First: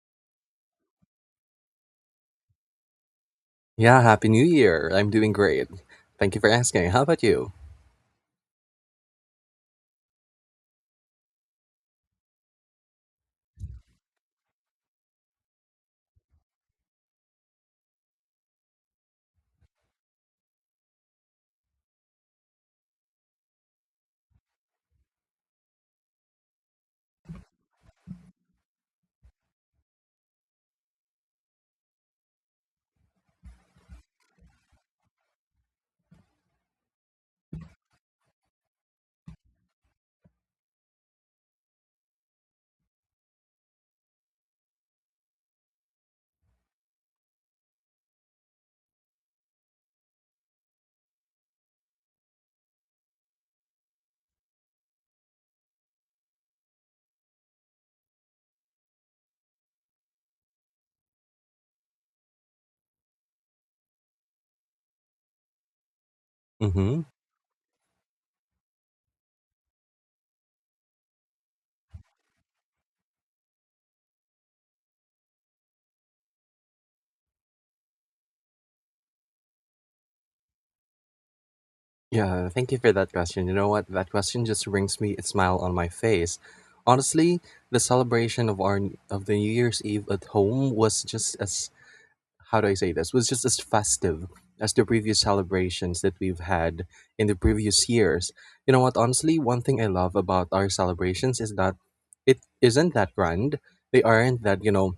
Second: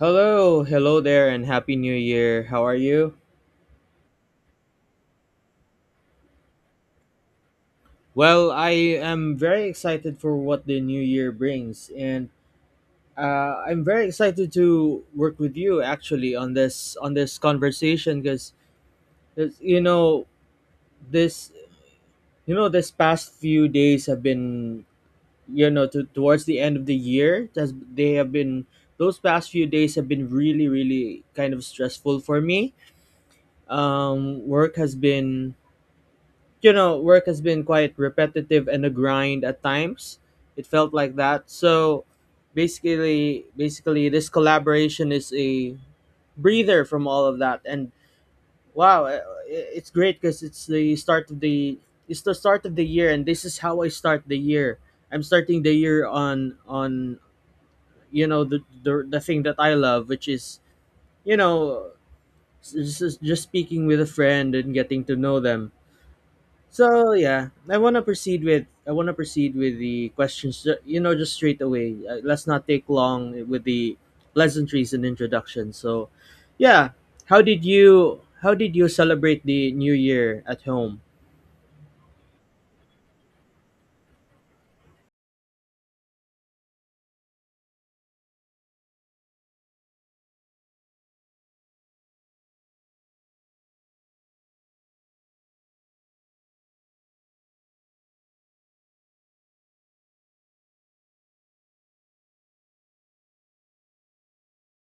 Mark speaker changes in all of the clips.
Speaker 1: Hello, hello there, and happy new year. How are you?
Speaker 2: Yeah, happy new year. I'm doing great. Thank you for asking. How about you?
Speaker 1: Well, I am very excited for what the new year brings, and I'm very excited to work with you actually on this conversation because you know this this past few days have been towards the end of the year they have been those past few days have been really really kind of stressful for me. Work has been work has been quite repetitive and a grind at times. It felt like that. So basically, this collaboration is a breather from all of that. And wow, it's great because it's the start of the it's the start of the year, and this is how I start the year. I'm starting the year on the thing that I love, which is you know just speaking with a friend and getting to know them.
Speaker 2: Mm-hmm.
Speaker 1: So yeah, I want to proceed with the questions. You know, just straight away. Let's not take long with the pleasantries and introduction. So, yeah, how did you celebrate the New Year at home?
Speaker 2: Yeah, thank you for that question. You know what? That question just brings me a smile on my face. Honestly, the celebration of our of the New Year's Eve at home. Was just as how do I say this? Was just as festive as the previous celebrations that we've had in the previous years. You know what? Honestly, one thing I love about our celebrations is that it isn't that grand. They aren't that, you know,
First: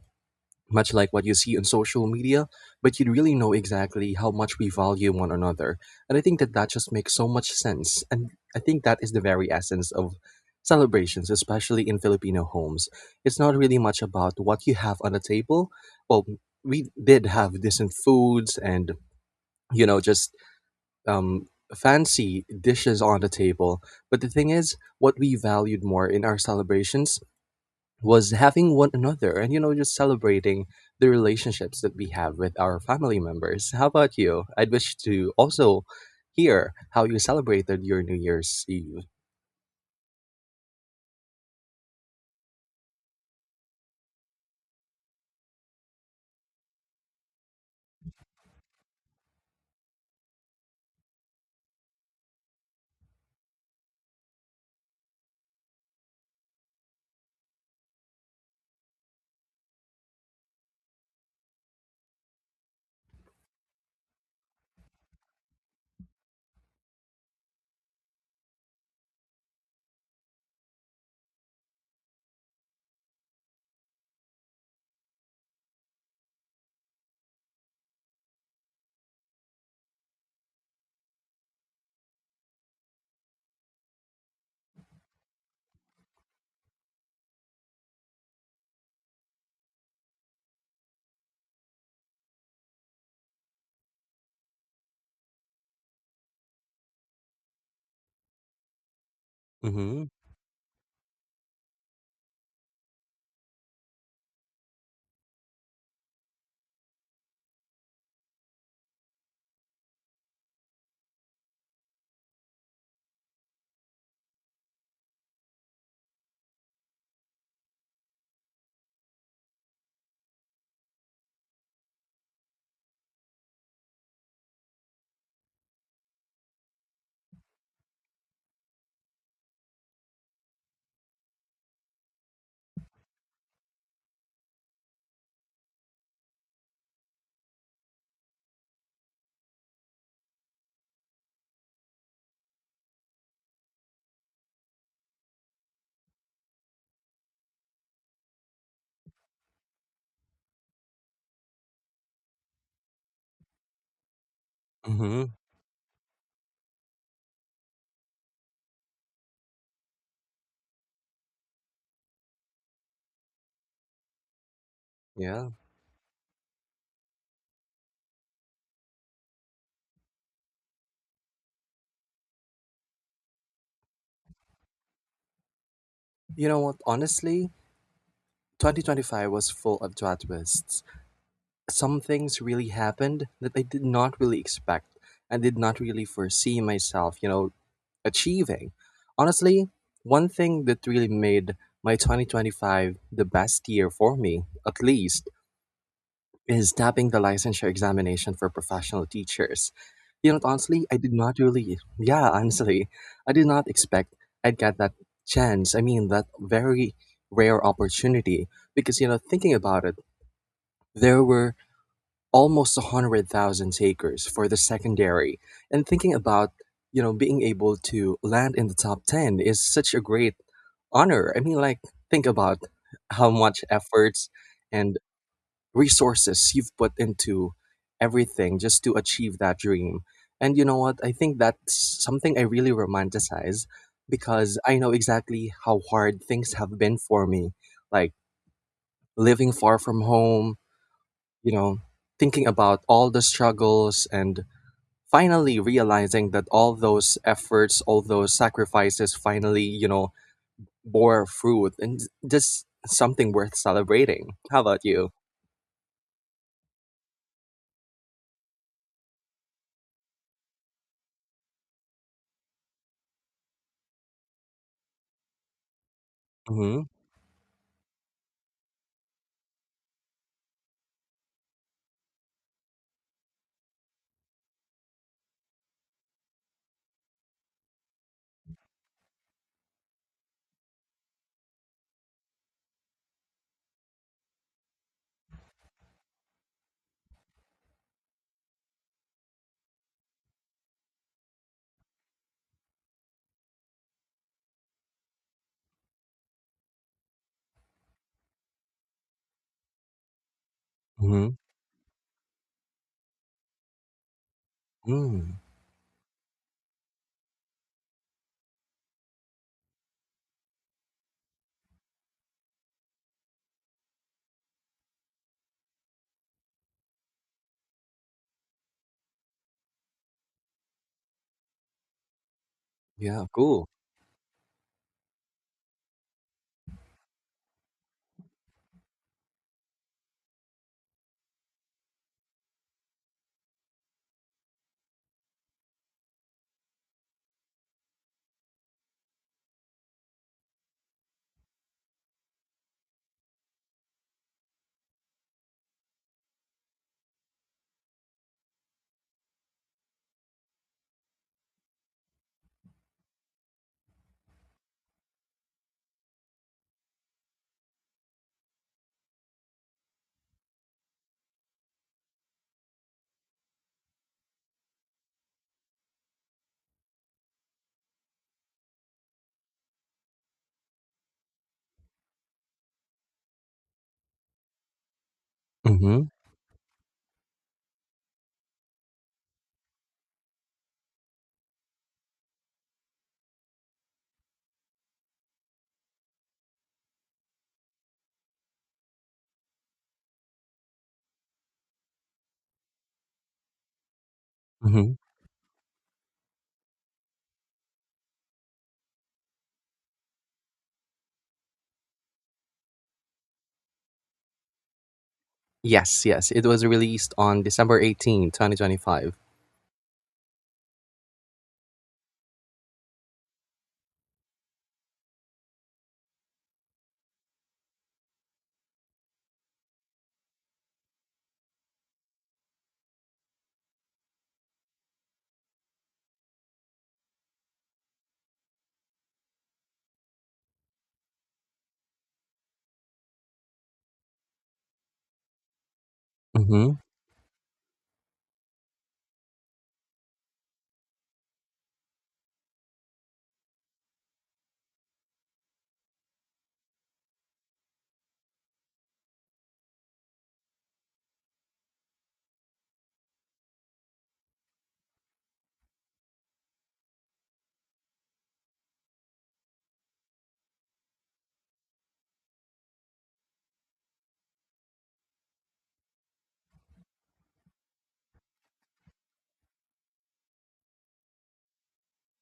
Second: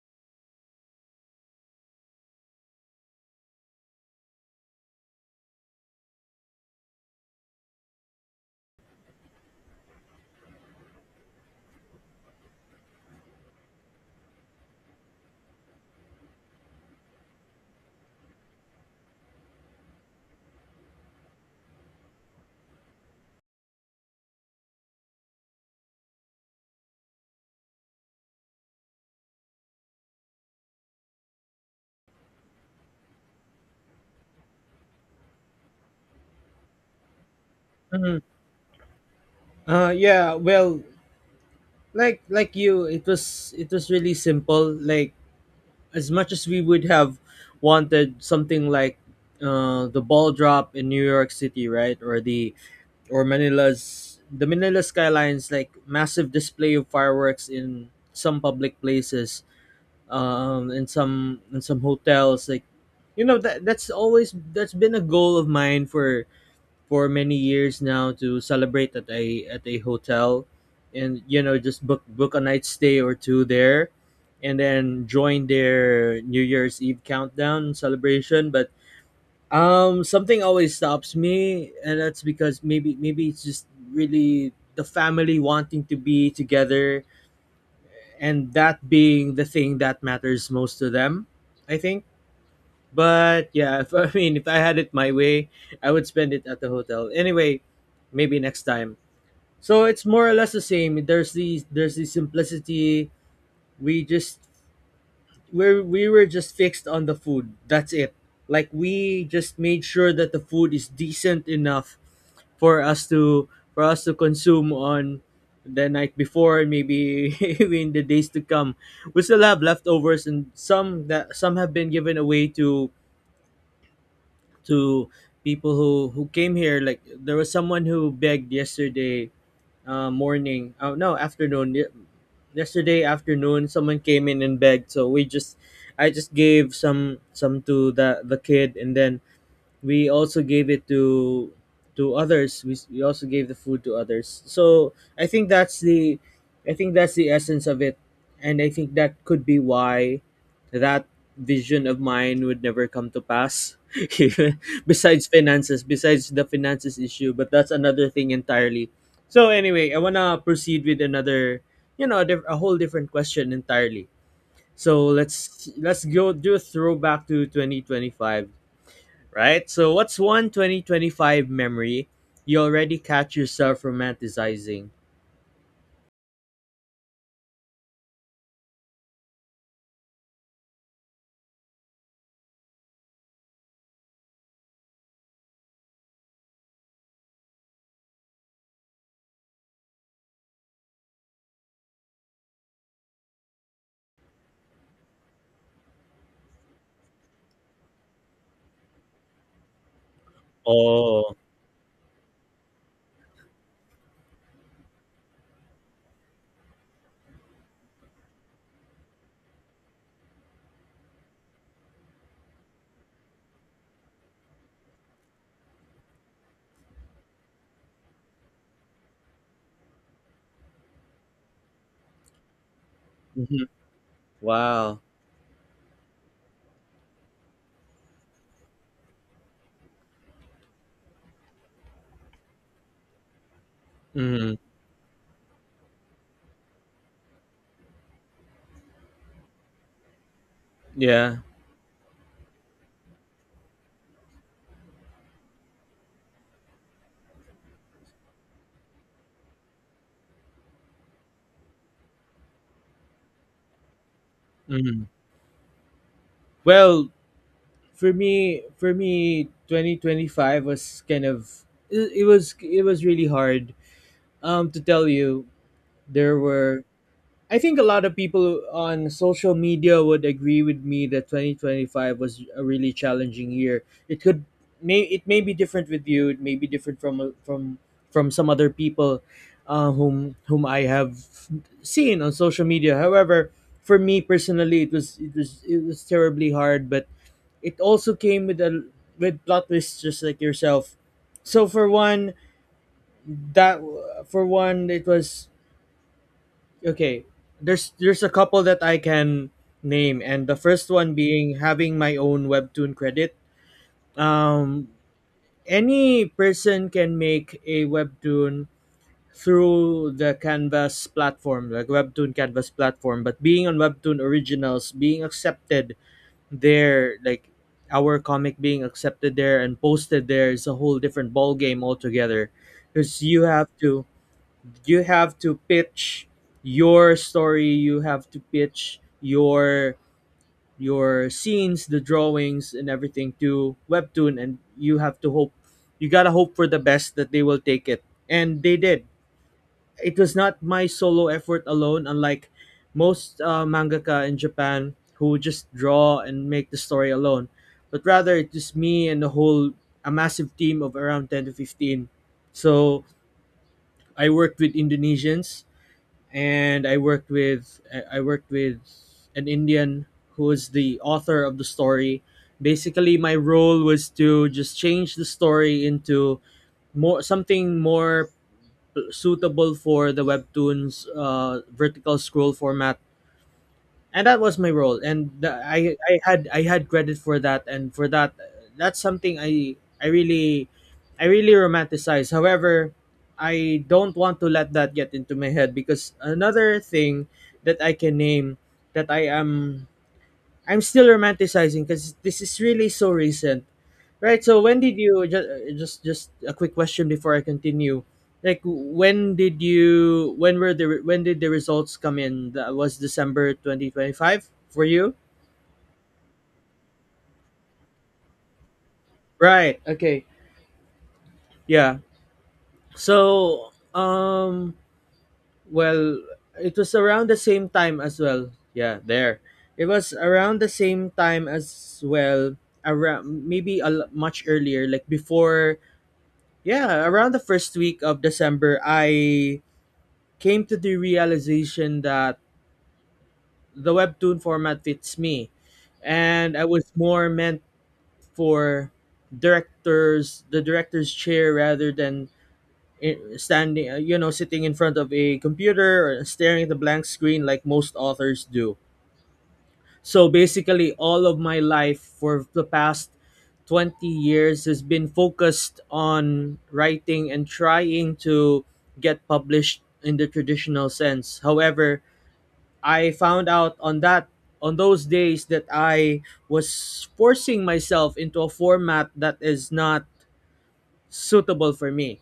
Speaker 2: much like what you see on social media, but you'd really know exactly how much we value one another. And I think that that just makes so much sense. And I think that is the very essence of celebrations, especially in Filipino homes. It's not really much about what you have on the table. Well, we did have decent foods and, just um, fancy dishes on the table. But the thing is, what we valued more in our celebrations was having one another and just celebrating the relationships that we have with our family members. How about you? I'd wish to also hear how you celebrated your New
Speaker 1: Mhm.
Speaker 2: Year's Eve.
Speaker 1: Yeah. Well, like you, it was really simple. Like as much as we would have wanted something like the ball drop in New York City, right, or the or Manila's the Manila skylines, like massive display of fireworks in some public places, in some hotels. Like you know that's always that's been a goal of mine for many years now to celebrate at a hotel and you know just book a night stay or two there and then join their New Year's Eve countdown celebration. But something always stops me, and that's because maybe it's just really the family wanting to be together, and that being the thing that matters most to them, I think. But yeah, if, I mean, if I had it my way, I would spend it at the hotel. Anyway, maybe next time. So it's
Speaker 2: Mm-hmm.
Speaker 1: more or less the same. There's the simplicity. We just we were just fixed on the food. That's it. Like we just made sure that the food is decent enough for us to consume on the night before, maybe in the days to come. We still have leftovers and some that some have been given away to to people who came here. Like there was someone who begged yesterday morning oh no afternoon Ye- yesterday afternoon. Someone came in and begged, so we just I just gave some to the kid, and then we also gave it to others. We also gave the food to others. So I think that's the essence of it. And I think that could be why that vision of mine would never come to pass. Besides
Speaker 2: Mm-hmm.
Speaker 1: finances, besides the finances issue, but that's another thing entirely. So anyway, I want to proceed with another, you know, a whole different question entirely. So
Speaker 2: Yeah,
Speaker 1: let's go do a throwback to 2025, right? So, what's one 2025 memory you already catch yourself romanticizing?
Speaker 2: you know what? Honestly, 2025 was full of plot twists. Some things really happened that I did not really expect and did not really foresee myself achieving. Honestly, one thing that really made my 2025 the best year for me, at least, is tapping the licensure examination for professional teachers. You know, honestly, I did
Speaker 1: Oh,
Speaker 2: not really, yeah, honestly, I did not expect I'd get that chance. I mean, that very rare opportunity because, you know, thinking about it, there were almost 100,000 takers for the secondary, and thinking about being able to land in the top 10 is such a great honor. I mean, like, think about how much
Speaker 1: mhm.
Speaker 2: efforts and
Speaker 1: Wow.
Speaker 2: resources you've put into everything just to achieve that dream. And you know what? I think that's something I really romanticize,
Speaker 1: Hmm.
Speaker 2: because I know exactly how hard things have been for me. Like, living far from home,
Speaker 1: Yeah.
Speaker 2: you know, thinking about all the struggles, and finally realizing that all those efforts, all those sacrifices finally, bore fruit, and just something worth celebrating. How about
Speaker 1: Hmm.
Speaker 2: you?
Speaker 1: Well, for me, 2025 was kind of it, it was really hard. To tell you, there
Speaker 2: Mm-hmm.
Speaker 1: were— I think a lot of people on social media would agree with me that 2025 was a really challenging year. It could it may be different with you. It may be different from from some other people whom I have seen on social media. However, for me personally, it was terribly hard, but it also came with a— with plot twists, just like yourself. So for one, that it was— okay, there's a couple that I can name, and the first one
Speaker 2: Mm-hmm.
Speaker 1: being having my own webtoon credit. um
Speaker 2: Mm.
Speaker 1: any person can make a webtoon through the canvas platform, like webtoon canvas platform, but being on webtoon originals, being accepted there, like our comic being accepted there and posted there, is a whole different ball game altogether. Because
Speaker 2: Yeah,
Speaker 1: you
Speaker 2: cool.
Speaker 1: have to— you have to pitch your story, you have to pitch your your scenes, the drawings, and everything to webtoon, and you have to hope— you gotta hope for the best that they will take it. And they did. It was not my solo effort alone, unlike most mangaka in japan who just draw and make the story alone, but rather it was me and the whole a massive team of around 10 to 15. So I worked with indonesians, and I worked with— I worked with an Indian who was the author of the story. Basically, my role was to just change the story into more something more suitable for the webtoons vertical scroll format. And that was my role, and
Speaker 2: Mm-hmm.
Speaker 1: I had credit for that, and for that that's something i— i really I really romanticize. However, I don't want to let that get into my head, because another thing that I can name that I'm still romanticizing, because this is really so recent. Right. So when
Speaker 2: Mm-hmm.
Speaker 1: did you just— just a quick question before I continue? Like when did you— when were the— when did the results come in? That was December 2025 for you?
Speaker 2: Yes, yes. It was released on December 18, 2025.
Speaker 1: Right. Okay. Yeah. So well, it was around the same time as well. Yeah, there. It was around the same time as well, around maybe much earlier, like before— yeah, around the first week of December I came to the realization that the webtoon format fits me, and I
Speaker 2: Mm-hmm.
Speaker 1: was more meant for directors the director's chair rather than standing, you know, sitting in front of a computer or staring at the blank screen like most authors do. So basically all of my life for the past 20 years has been focused on writing and trying to get published in the traditional sense. However, I found out on that— on those days that I was forcing myself into a format that is not suitable for me.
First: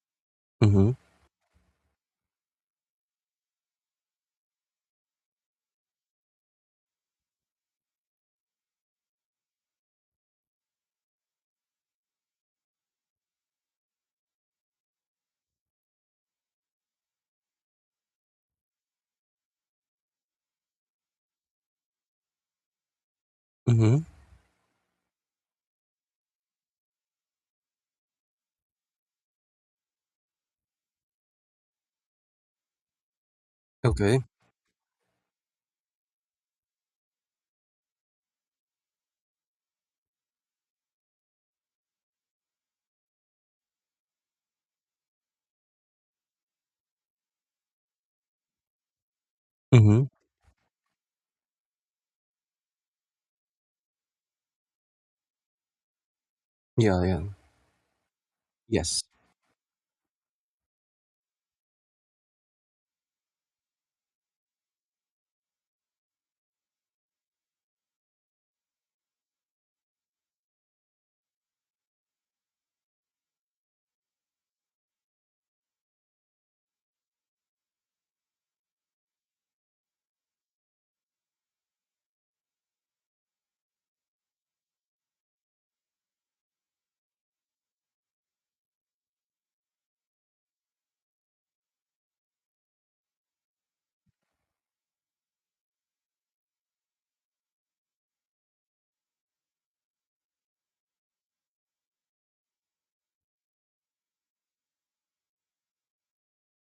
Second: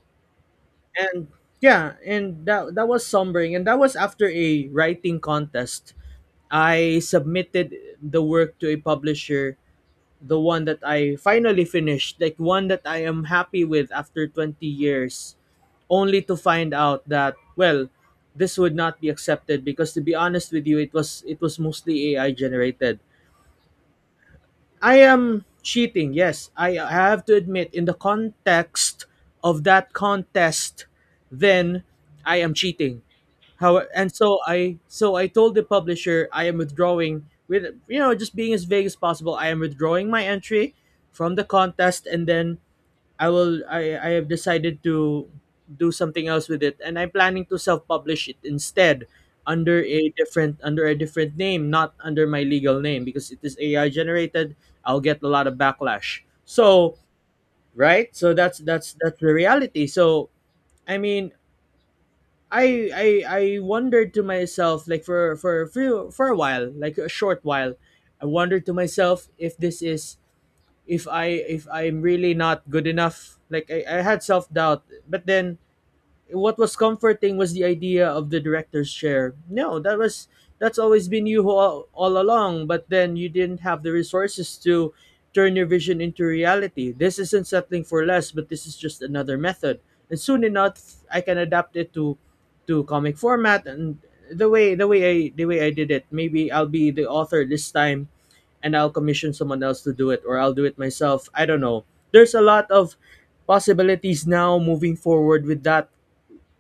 Speaker 2: Mm-hmm.
Speaker 1: And yeah, and that that was sombering, and that was after a writing contest. I submitted the work to a publisher, the one that I finally finished, like one that I am happy with, after 20 years, only to find out that, well, this would not be accepted because, to be honest with you, it was mostly ai generated.
Speaker 2: Mm-hmm.
Speaker 1: I am cheating, yes, I have to admit, in the context of that contest, then I am cheating. How? And
Speaker 2: Okay.
Speaker 1: so i— so I told the publisher I am withdrawing. With, you know, just being as vague as possible, I am withdrawing my entry from the contest. And then I will— I have decided to do something else with it, and I'm planning to self publish it instead under
Speaker 2: Mm-hmm.
Speaker 1: a different— under a different name, not under my legal name, because it is AI generated, I'll get a lot of backlash. So
Speaker 2: Yeah, yeah.
Speaker 1: right? So that's
Speaker 2: Yes.
Speaker 1: that's the reality. So I mean, I wondered to myself, like, for a few for a while, like a short while, I wondered to myself if this is— if I— if I'm really not good enough. Like I had self doubt, but then what was comforting was the idea of the director's chair. No, that was— that's always been you all along, but then you didn't have the resources to turn your vision into reality. This isn't settling for less, but this is just another method. And soon enough, I can adapt it to comic format, and the way— the way I did it. Maybe I'll be the author this time, and I'll commission someone else to do it, or I'll do it myself. I don't know. There's a lot of possibilities now moving forward with that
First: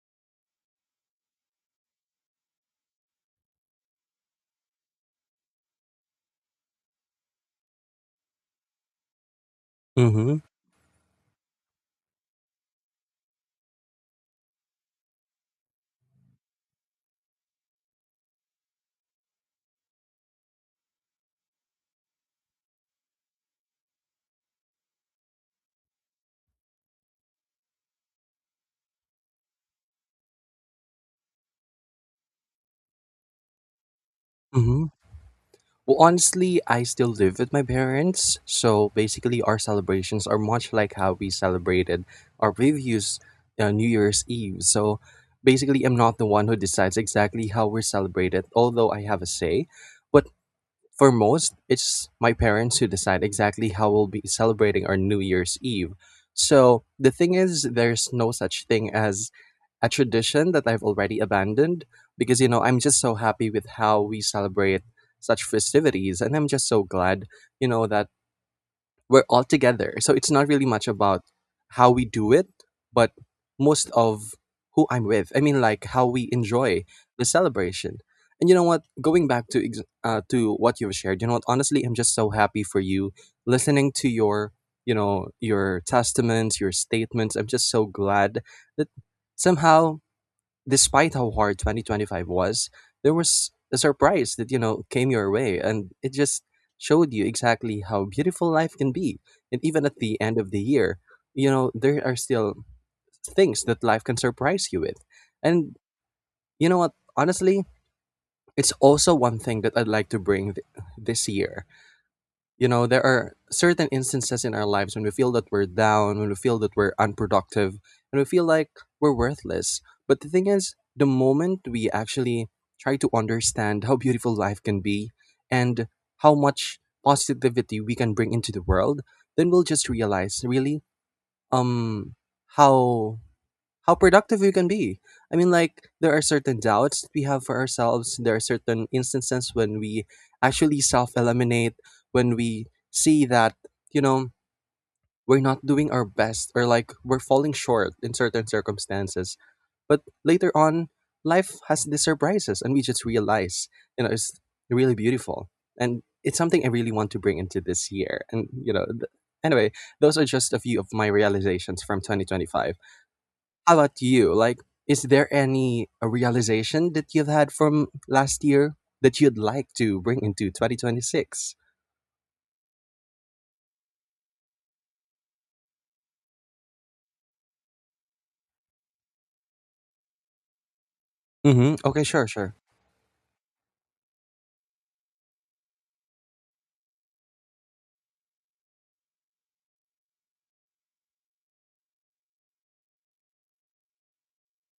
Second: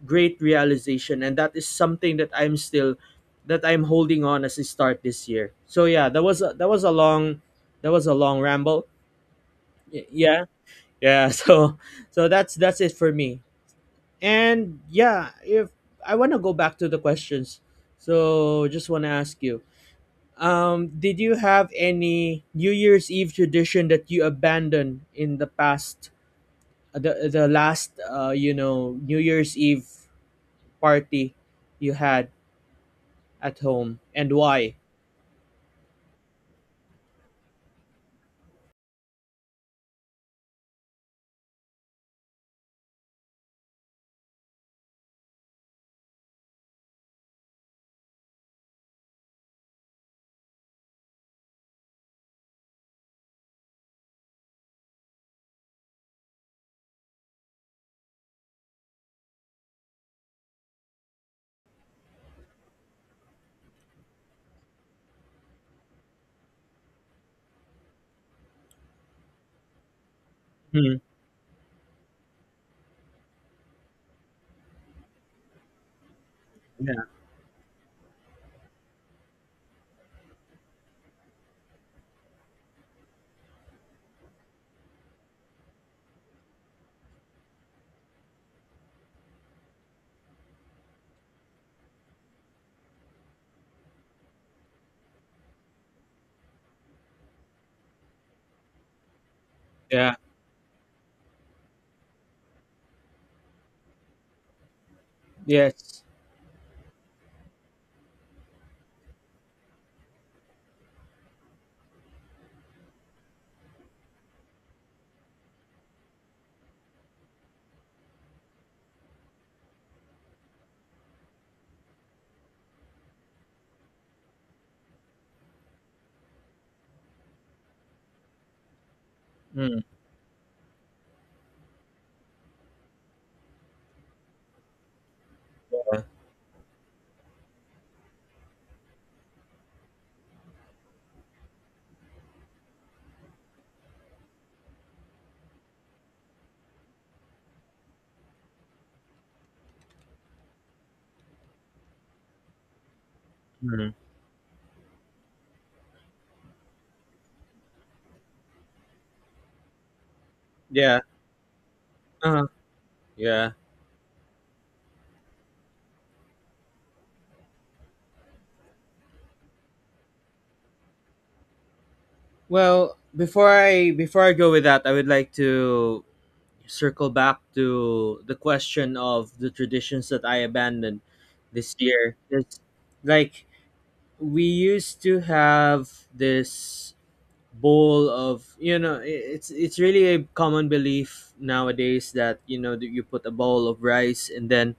Speaker 1: great realization, and that is something that I'm still that I'm holding on as I start this year. So yeah, that was a— that was a long ramble. Y-
Speaker 2: Mm-hmm.
Speaker 1: yeah yeah. So that's it for me. And yeah, if— I want to go back to the questions. So just want to ask you, did you have any new year's eve tradition that you abandoned in the past, the last, you know, new year's eve party you had at home, and why?
Speaker 2: Mm-hmm. Well, honestly, I still live with my parents, so basically our celebrations are much like how we celebrated our previous New Year's Eve. So basically, I'm not the one who decides exactly how we're celebrated, although I have a say. But for most, it's my parents who decide exactly how we'll be celebrating our New Year's Eve. So the thing is, there's no such thing as a tradition that I've already abandoned, because, you know, I'm just so happy with how we celebrate such festivities. And I'm just so glad, you know, that we're all together. So it's not really much
Speaker 1: Hmm.
Speaker 2: about how we do it, but most of who I'm with. I mean, like, how we enjoy
Speaker 1: Yeah.
Speaker 2: the celebration. And you know what? Going back to to what you've shared, you know what? Honestly, I'm just so happy for you. Listening to your testaments, your statements. I'm just so glad that somehow, despite how hard 2025 was, there was a surprise that, you know, came your way. And it just showed you exactly how beautiful life can be. And even at
Speaker 1: Yeah.
Speaker 2: the end of the year, you know, there are still things that life can surprise you with. And
Speaker 1: Yes.
Speaker 2: you know what? Honestly, it's also one thing that I'd like to bring this year. You know, there are certain instances in our lives when we feel that we're down, when we feel that we're unproductive, and we feel like we're worthless. But the thing is, the moment we actually try to understand how beautiful life can be and how much positivity we can bring into the world, then we'll
Speaker 1: Hmm.
Speaker 2: just realize really um how how productive you can be. I mean, like, there are certain doubts that we have for ourselves. There are certain instances when we actually self eliminate, when we see that, you know, we're not doing our best, or like we're falling short in certain circumstances. But later on, life has these surprises and we just realize,
Speaker 1: Hmm.
Speaker 2: you know, it's really beautiful. And it's something I really want to bring into this year. And, anyway, those are just a few of
Speaker 1: Yeah.
Speaker 2: my realizations from
Speaker 1: Uh-huh.
Speaker 2: 2025.
Speaker 1: Yeah.
Speaker 2: How about you? Like, is there any realization that you've had from last year that you'd like to bring into 2026?
Speaker 1: Well, before I go with that, I would like to circle back to the question of the traditions that I abandoned this
Speaker 2: Mm-hmm. Okay,
Speaker 1: year.
Speaker 2: sure, sure.
Speaker 1: It's like we used to have this bowl of it's really a common belief nowadays that that you put a bowl of rice, and then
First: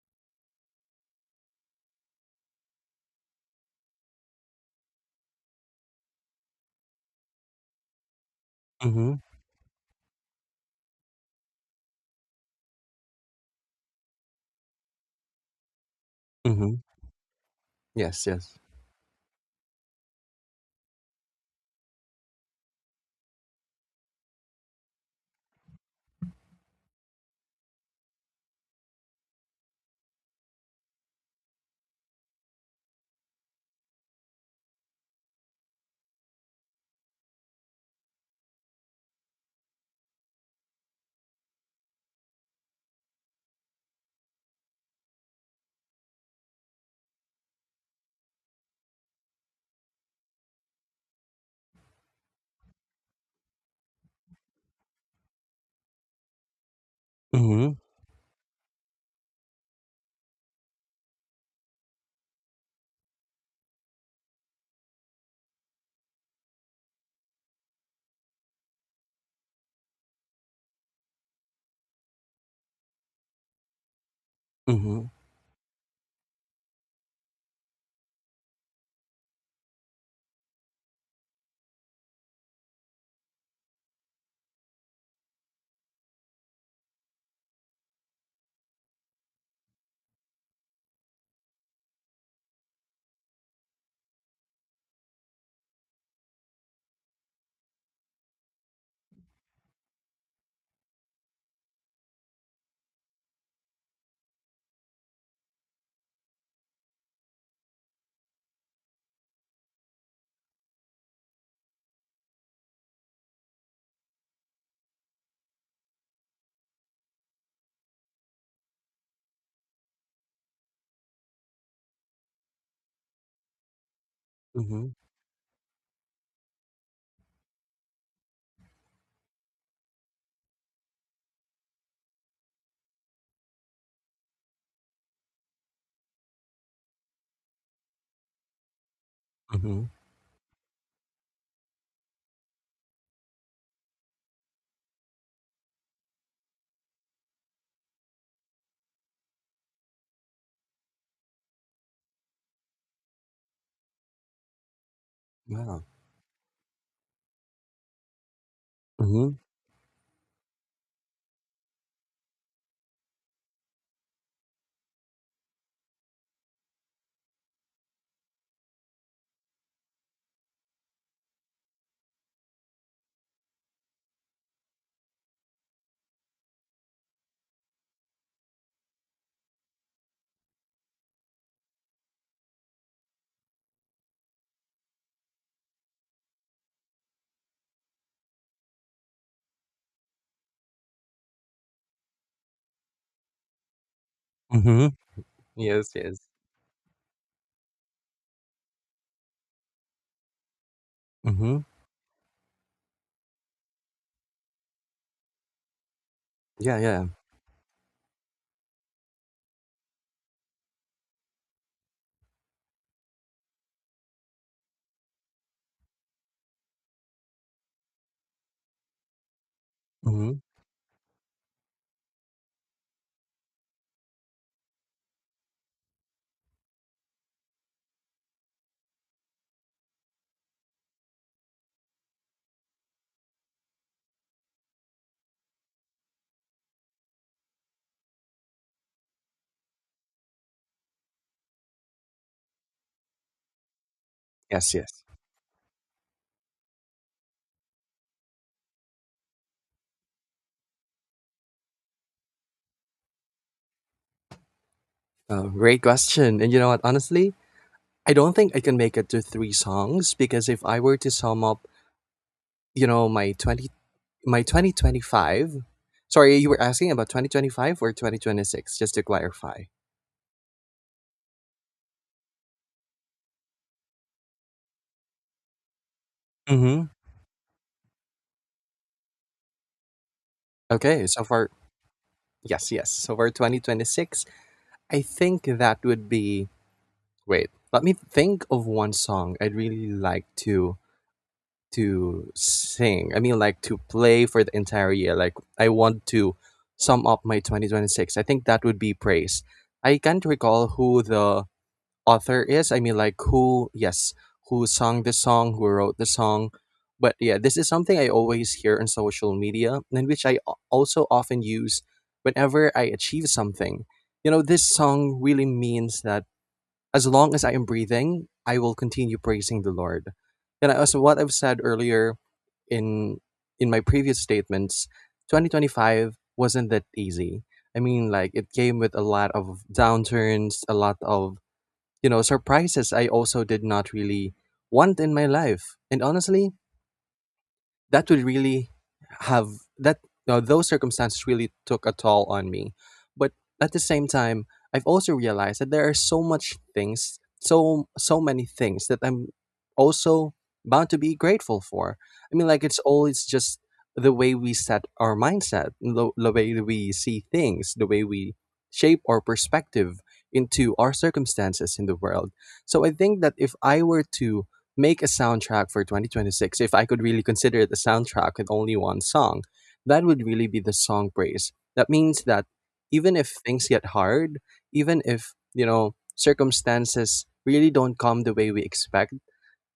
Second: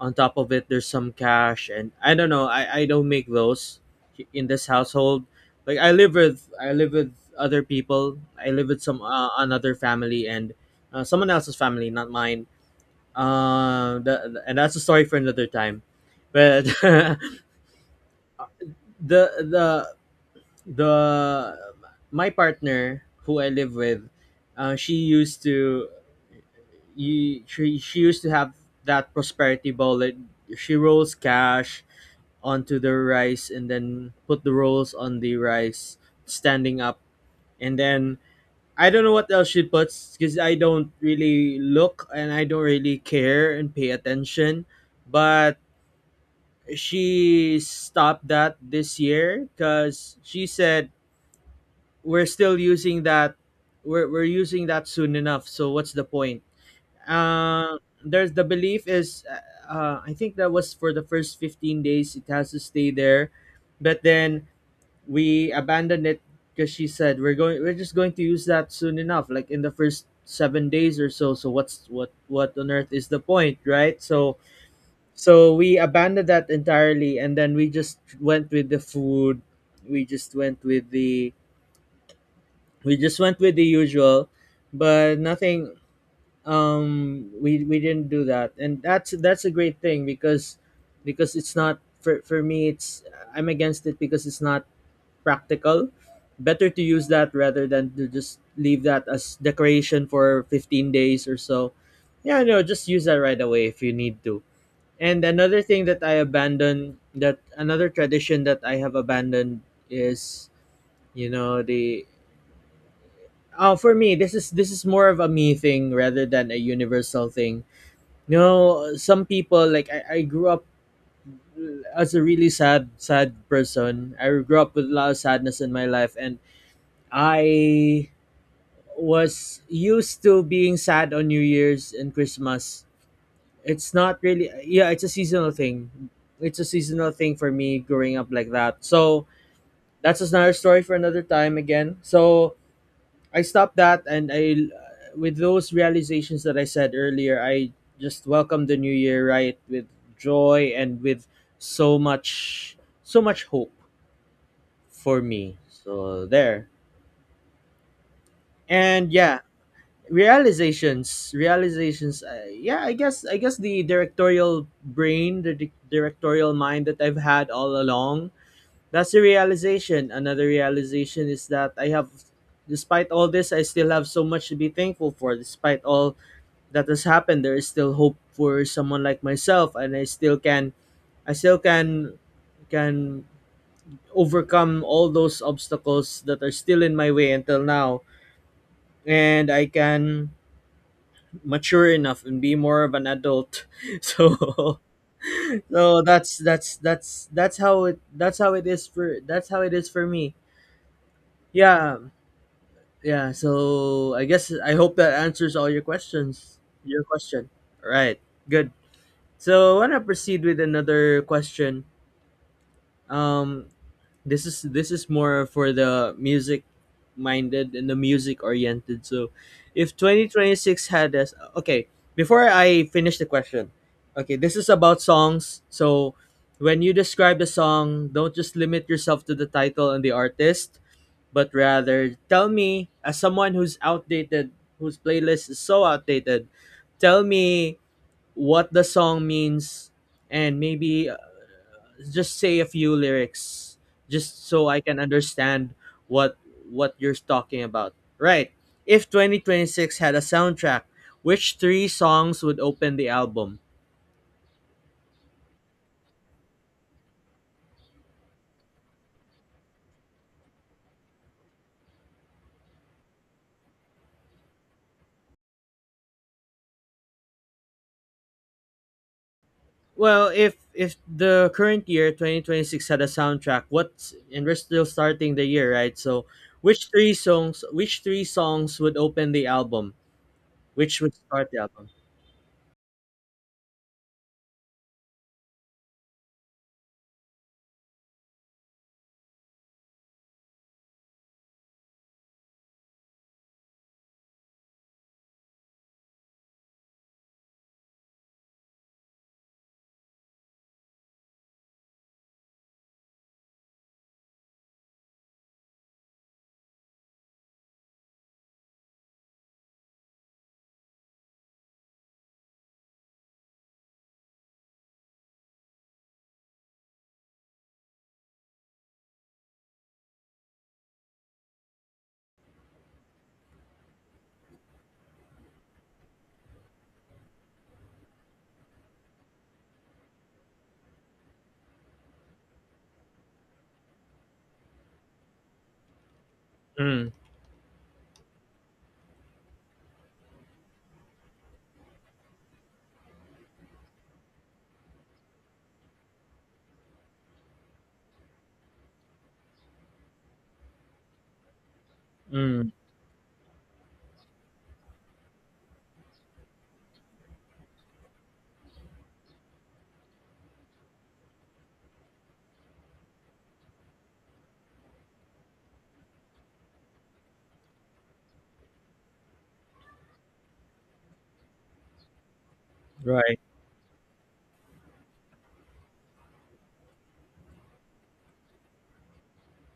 Speaker 1: on top of it there's some cash. And I don't know, I don't make those in this household. Like I live with other people. I live with some
Speaker 2: Mm-hmm.
Speaker 1: another family, and someone else's family, not mine. And that's a story for another time, but
Speaker 2: Mm-hmm. Yes, yes.
Speaker 1: the the the my partner who I live with, she used to she used to have that prosperity ball, that she rolls cash onto the rice and then put the rolls on the rice standing up. And then I don't know what else she puts, because I don't really look and I don't really care and pay attention. But she stopped that this year because she said we're still using that, we're using that soon enough. So what's the point?
Speaker 2: Mm-hmm.
Speaker 1: Uh, there's the belief is, I think that was for the first 15 days it has to stay there. But then we abandoned it because she said we're just going to use that soon enough, like in the first 7 days or so. So what's what on earth is the point, right? So
Speaker 2: Mm-hmm.
Speaker 1: so we abandoned that entirely, and then we just went with the food. we just went with the we just went with the usual. But nothing. We we didn't do that, and that's a great thing. Because it's not for for me it's I'm against it because it's not practical. Better to use that rather than to just leave that as decoration for 15 days or so. Yeah, no, just use that right away if you need to. And another thing that I abandoned, that another tradition that I have abandoned is, you know, the oh, for me this is more of a me thing rather than a universal thing. You know, some people like I grew up as a really sad person. I grew up with
Speaker 2: Mm-hmm.
Speaker 1: a lot of sadness in my life, and I was used to being sad on New Year's and Christmas. It's not really yeah, it's a seasonal thing. It's a seasonal thing for me growing up like that. So
Speaker 2: Mm-hmm.
Speaker 1: that's just another story for another time again. So I stopped that, and I with those realizations that I said earlier, I just welcomed the new year right with joy and with so much so much hope for me.
Speaker 2: Wow.
Speaker 1: So there. And
Speaker 2: Mm-hmm.
Speaker 1: yeah, realizations yeah, I guess the directorial brain, the directorial mind that I've had all along, that's a realization. Another realization is that I have, despite all this, I still have so much to be thankful for. Despite all that has happened, there is still hope for someone like myself, and I still can overcome all those obstacles that are still in my way until now. And I can mature enough and be more of an adult. So
Speaker 2: Mm-hmm. Yes,
Speaker 1: so
Speaker 2: yes.
Speaker 1: that's that's how it is for that's how it is for me.
Speaker 2: Mm-hmm.
Speaker 1: Yeah. Yeah. So I guess I hope that answers all your questions
Speaker 2: Yeah,
Speaker 1: your
Speaker 2: yeah.
Speaker 1: question. All right, good. So I want to proceed with another question. um this is more for the music minded and the music oriented. So if
Speaker 2: Mm-hmm.
Speaker 1: 2026 had us okay, before I finish the question, okay, this is about songs. So when you describe the song, don't just limit yourself to the title and the artist, but rather tell me, as someone who's outdated, whose playlist is so outdated, tell me what the song means, and maybe just say a few lyrics just so
Speaker 2: Yes,
Speaker 1: I can
Speaker 2: yes.
Speaker 1: understand what you're talking about. Right. If 2026 had a soundtrack, which three songs would open the album?
Speaker 2: Great question. And you know what? Honestly, I don't think I can make it to three songs, because if I were to sum up, you know, my twenty my 2025. Sorry, you were asking about 2025 or 2026, just to clarify?
Speaker 1: Well, if the current year 2026 had a soundtrack, what's and we're still starting the year, right? So,
Speaker 2: Mm-hmm.
Speaker 1: which three songs would open the album? Which
Speaker 2: Okay,
Speaker 1: would
Speaker 2: so
Speaker 1: start
Speaker 2: for
Speaker 1: the album?
Speaker 2: yes, yes, so for 2026, I think that would be — wait, let me think of one song I'd really like to sing, I mean, like, to play for the entire year. Like, I want to sum up my 2026. I think that would be Praise. I can't recall who the author is. I mean, like, who sung the song, who wrote the song. But yeah, this is something I always hear on social media and which I also often use whenever I achieve something. You know, this song really means that as long as I am breathing, I will continue praising the Lord. And as what I've said earlier in in my previous statements, 2025 wasn't that easy. I mean, like, it came with a lot of downturns, a lot of, surprises I also did not really want in my life. And honestly,
Speaker 1: Mm,
Speaker 2: that would really have that those circumstances really took a toll on me. But at the same time, I've also realized that there are so much things, so many things that I'm also bound to be grateful for. I mean, like,
Speaker 1: mm,
Speaker 2: it's always just the way we set our mindset, the way that we see things, the way we shape our perspective into our circumstances in the world. So I think that if I were to make a soundtrack for 2026, if I could really consider it a soundtrack with only one song, that would really be the song Praise. That means that even if
Speaker 1: right.
Speaker 2: things get hard, even if, circumstances really don't come the way we expect,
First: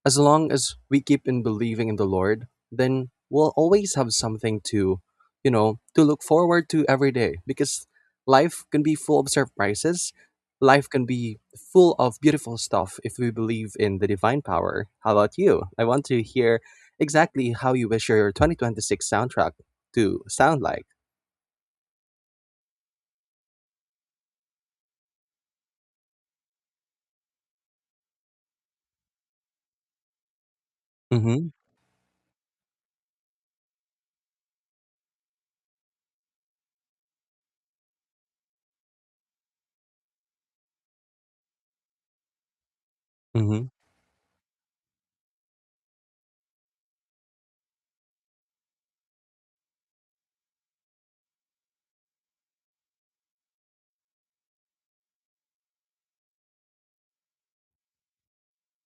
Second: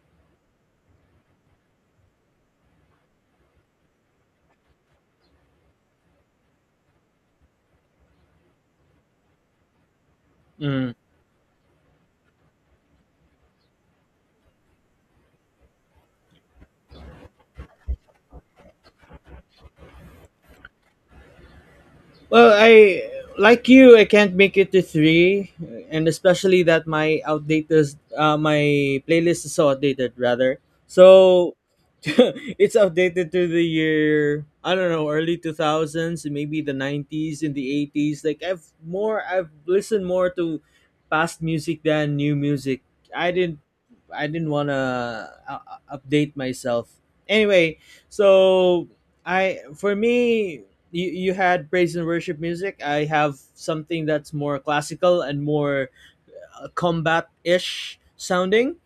Speaker 2: as long as we keep in believing in the Lord, then we'll always have something to look forward to every day, because life can be full of surprises. Life
Speaker 1: Mm.
Speaker 2: can be full of beautiful stuff if we believe in the divine power. How about you? I want to hear exactly how you wish your 2026 soundtrack to sound like.
Speaker 1: Well, I like you. I can't make it to three, and especially that my outdated, my playlist is so outdated rather.
Speaker 2: Mm-hmm.
Speaker 1: So it's outdated to the year I don't know, early two thousands, maybe the 90s and the 80s. Like I've listened more to past music than new music. I didn't,
Speaker 2: Mm-hmm.
Speaker 1: I didn't wanna update myself. Anyway, so I for me, you had praise and worship music. I have something that's more classical and more combat ish sounding,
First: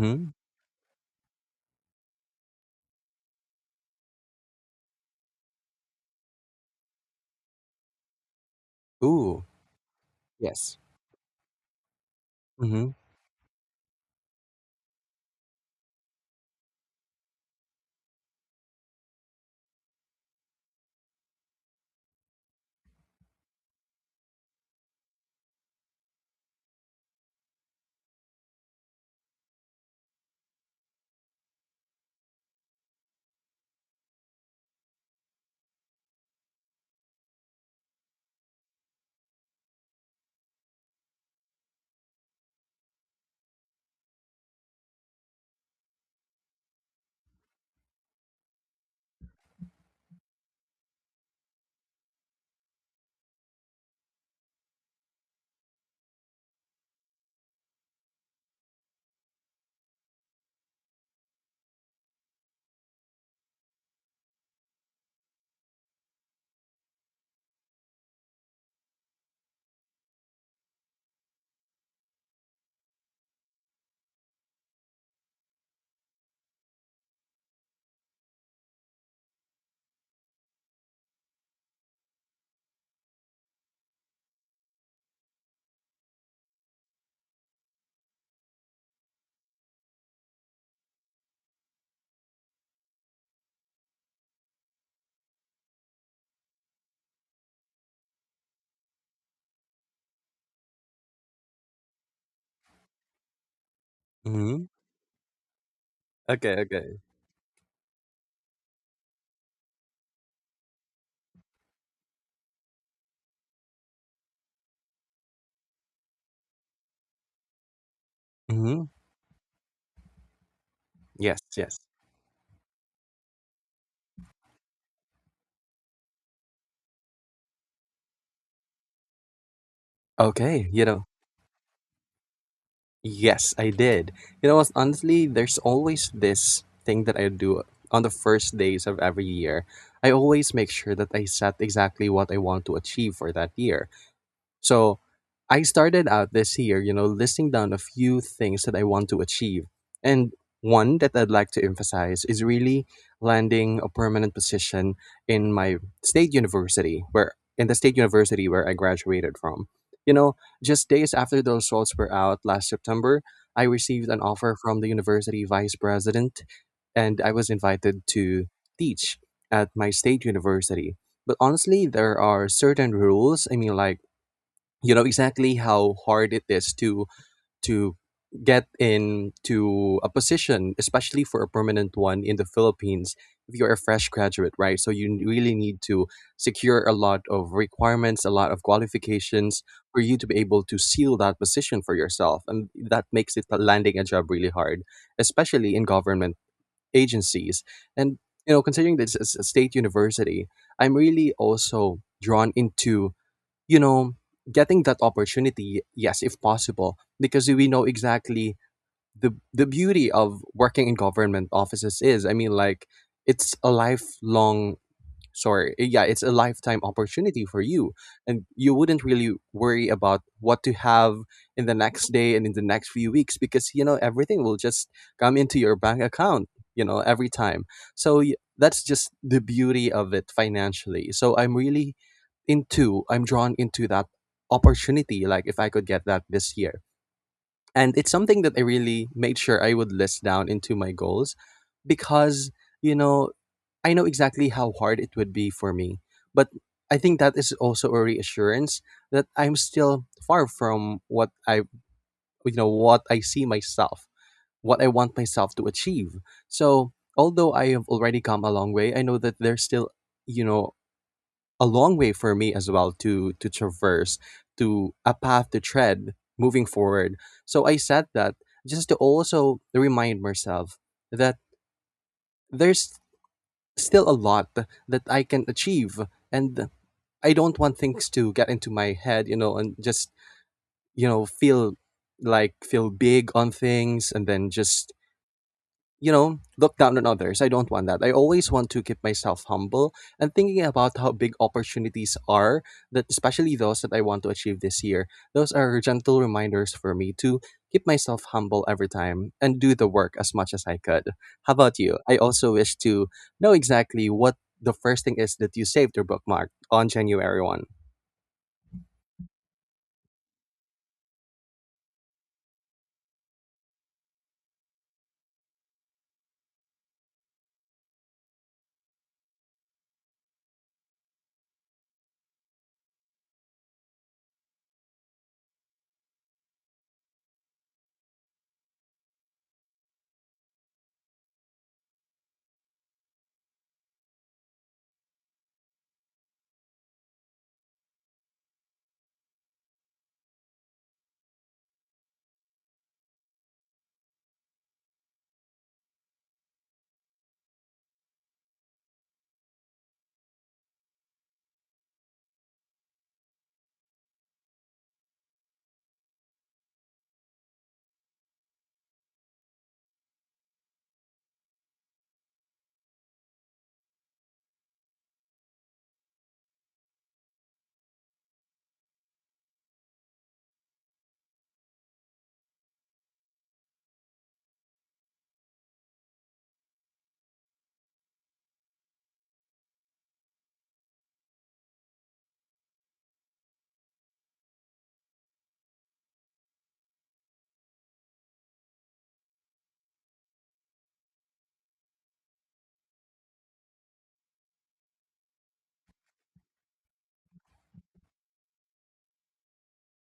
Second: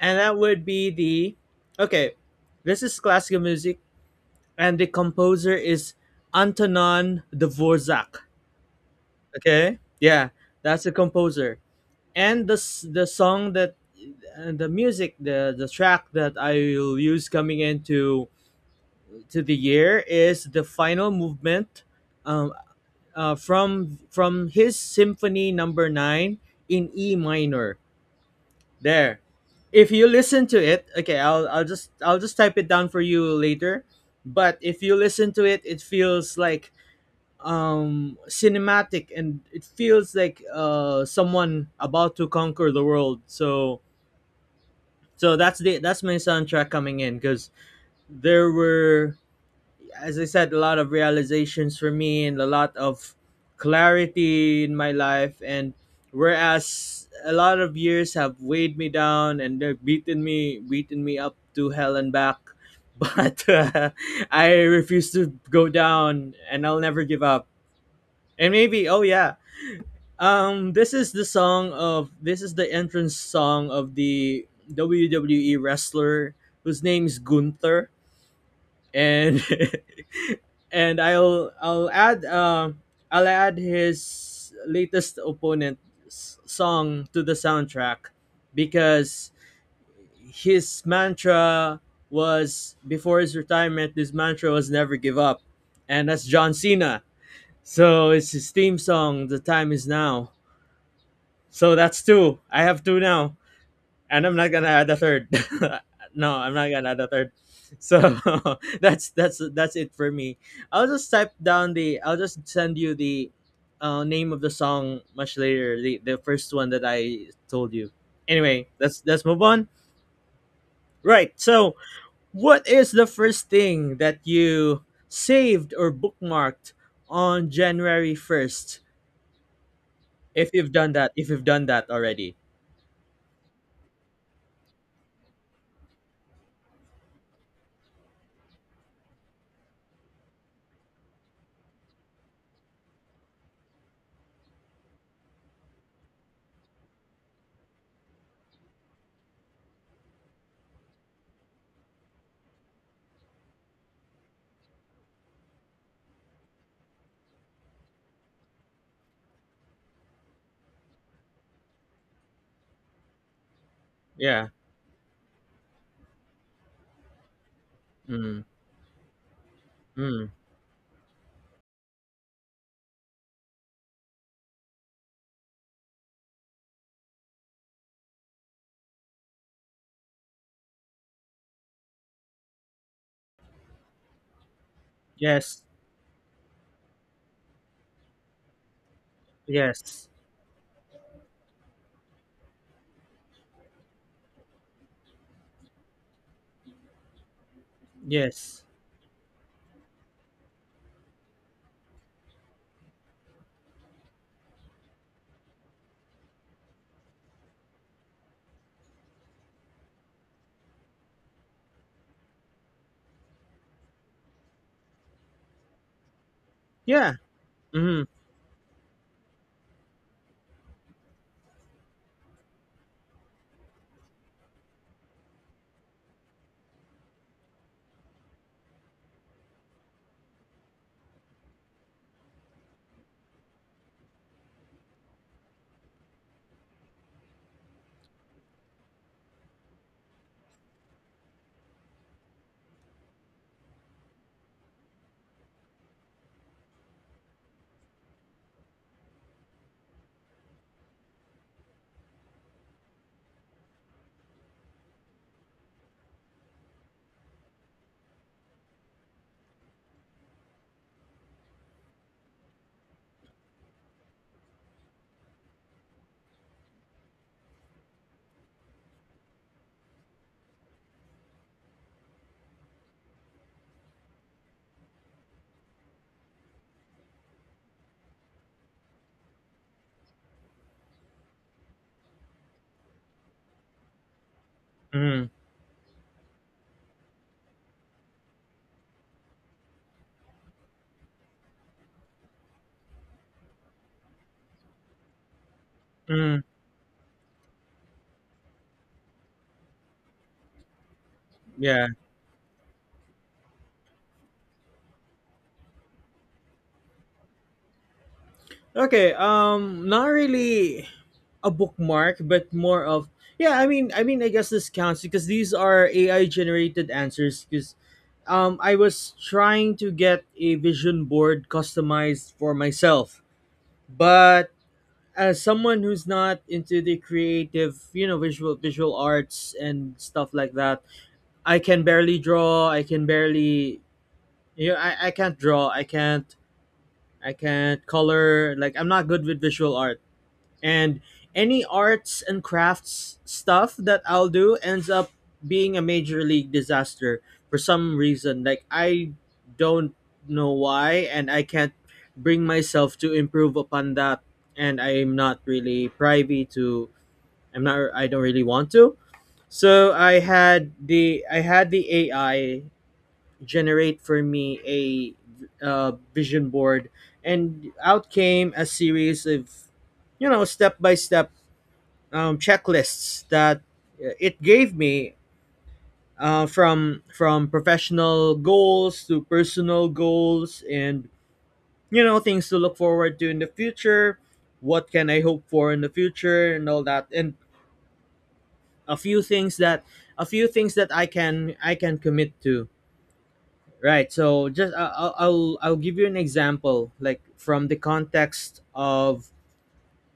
Speaker 1: and that would be the okay. This is classical music, and the composer is Antonin Dvorak.
Speaker 2: Ooh.
Speaker 1: Okay, yeah,
Speaker 2: Yes.
Speaker 1: that's the composer, and the
Speaker 2: Mm-hmm.
Speaker 1: the song that and the music the track that I will use coming into to the year is the final movement, um, from his symphony number 9 in E minor. There. If you listen to it, okay, I'll just type it down for you later, but if you listen to it, it feels like cinematic, and it feels like someone about to conquer the world. So that's the that's my soundtrack coming in, cuz there were, as I said, a lot of realizations for me and a lot of clarity in my life. And whereas a lot of years have weighed me down and they've beaten me up to hell and back, but I refuse to go down and I'll never give up. And maybe, oh yeah, this is the song of this is the entrance song of the WWE wrestler whose name is Gunther and and I'll add I'll add his latest opponent's song to the soundtrack, because his mantra was before his retirement. This mantra was never give up, and that's John Cena. So it's his theme song. The time is now. So that's two. I have two now, and I'm not
Speaker 2: Mm-hmm.
Speaker 1: gonna add a third. No, I'm
Speaker 2: Okay,
Speaker 1: not gonna
Speaker 2: okay.
Speaker 1: add a third. So that's that's it for me. I'll just type down the. I'll just send you the name of the song much later. The first one that I told you. Anyway,
Speaker 2: Mm-hmm.
Speaker 1: let's move on. Right.
Speaker 2: Yes,
Speaker 1: So,
Speaker 2: yes.
Speaker 1: what is the first thing that you saved or bookmarked on January 1st? If
Speaker 2: Okay,
Speaker 1: you've
Speaker 2: you
Speaker 1: done
Speaker 2: know.
Speaker 1: that, already,
Speaker 2: Yes, I did. You know what? Honestly, there's always this thing that I do on the first days of every year. I always make sure that I set exactly what I want to achieve for that year. So I started out this year, you know, listing down a few things that I want to achieve. And one that I'd like to emphasize is really landing a permanent position in my state university, where, in the state university where I graduated from. You know, just days after the results were out last September, I received an
Speaker 1: yeah.
Speaker 2: offer from the university vice president and I was invited
Speaker 1: Mm,
Speaker 2: to teach at my state
Speaker 1: mm.
Speaker 2: university. But honestly, there are certain rules. I mean, like, you know exactly how hard it is to get into a position, especially for a permanent one in the Philippines if you're a fresh graduate, right? So you really
Speaker 1: Yes.
Speaker 2: need to secure a lot of requirements, a lot of qualifications for
Speaker 1: Yes.
Speaker 2: you to be able to seal that position for yourself, and that makes it landing a job really hard, especially in government agencies. And, you know,
Speaker 1: Yes.
Speaker 2: considering this as a state university, I'm really also drawn into, you know, getting that opportunity, yes, if possible, because we know exactly, the beauty of working in government offices is. I mean, like, it's a lifelong, sorry, yeah, it's a lifetime
Speaker 1: Yeah.
Speaker 2: opportunity for you,
Speaker 1: Mhm.
Speaker 2: and you wouldn't really worry about what to have in the next day and in the next few weeks, because, everything will just come into your bank account, every time. So that's just the beauty of it financially. So I'm really into, I'm drawn into that opportunity, like if I could get that this year. And it's something that I really made sure I would list down into my goals, because, you know I know exactly how hard it would be for me. But I think that is also a reassurance that I'm still far from what I, what I see myself, what I want myself to achieve. So although I have already come a long way, I know that there's still, you know, a long way for me as well to traverse, to a path to tread moving forward. So I said that just to also remind myself that there's still a lot that I can achieve. And I don't want things to get into my head, you know, and just, feel like feel big on things, and then just,
Speaker 1: Mhm.
Speaker 2: look down on others. I don't want that. I always want to keep myself humble, and thinking about how big opportunities are, that especially those that I want to achieve this year. Those are gentle
Speaker 1: Mhm.
Speaker 2: reminders for me to keep myself humble every time and do the work as much as I could. How about
Speaker 1: Yeah.
Speaker 2: you? I also wish to know exactly what the first thing is that you saved or bookmarked on January 1st.
Speaker 1: Okay. Um, not really a bookmark, but more of yeah. I guess this counts because these are AI generated answers. Because, I was trying to get a vision board customized for myself, but as someone who's not into the creative, you know, visual arts and stuff like that, I can barely draw. I can barely. You know, I can't draw. I can't color. Like I'm not good with visual art. And any arts and crafts stuff that I'll do ends up being a major league disaster for some reason. Like I don't know why, and I can't bring myself to improve upon that, and I'm not really privy to I don't really want to. So I had the AI generate for me a vision board, and out came a series of you know step by step checklists that it gave me, from professional goals to personal goals, and you know things to look forward to in the future, what can I hope for in the future and all that, and a few things that a few things that I can commit to. Right. So just I'll give you an example, like from the context of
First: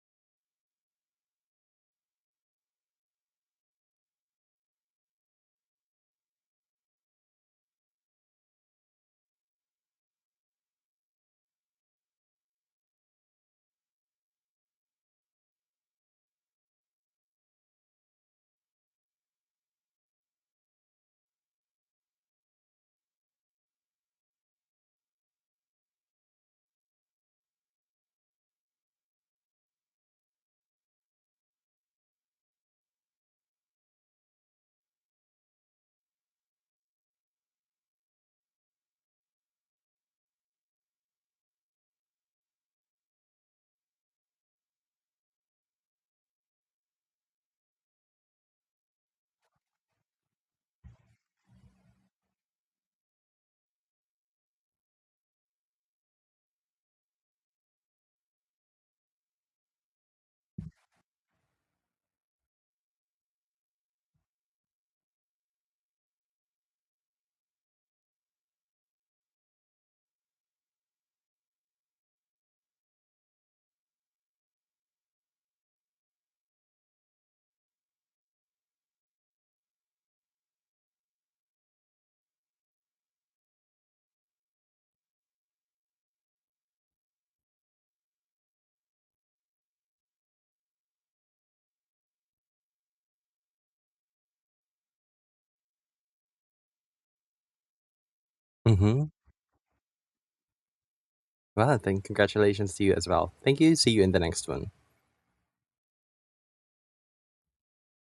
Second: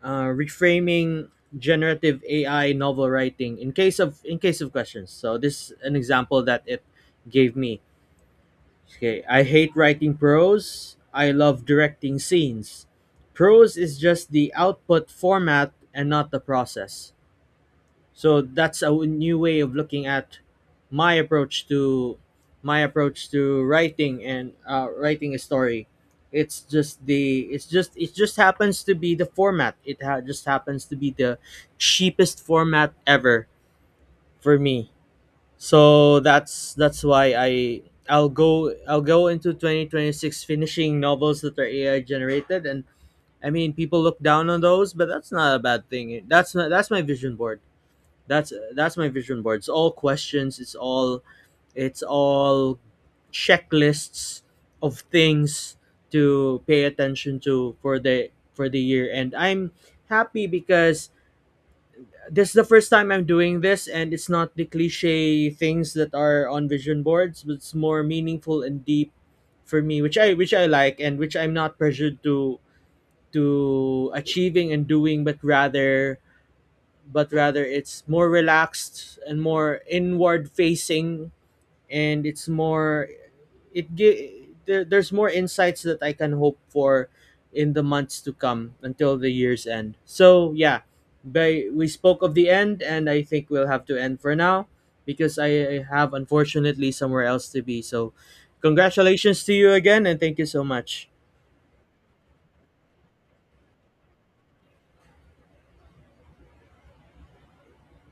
Speaker 1: reframing generative AI novel writing in case of questions. So this is an example that it gave me. Okay, I hate writing prose. I love directing scenes. Prose is just the output format and not the process. So that's a new way of looking at my approach to my approach to writing and writing a story. It's just the it just happens to be the format, it just happens to be the cheapest format ever for me. So that's why I'll go into 2026 finishing novels that are AI generated, and I mean people look down on those, but that's not a bad thing. That's not That's my vision board. That's my vision board. It's all questions. It's all checklists of things to pay attention to for the year. And I'm happy because this is the first time I'm doing this, and it's not the cliche things that are on vision boards, but it's more meaningful and deep for me, which I like and which I'm not pressured to achieving and doing, but rather it's more relaxed and more inward facing. And it's more there's more insights that I can hope for in the months to come until the year's end. So yeah, we spoke of the end, and I think we'll have to end for now because I have unfortunately somewhere else to be. So
Speaker 2: Mm-hmm.
Speaker 1: congratulations to you again, and thank you so much.
Speaker 2: Well, then congratulations to you as well. Thank you. See you in the next one.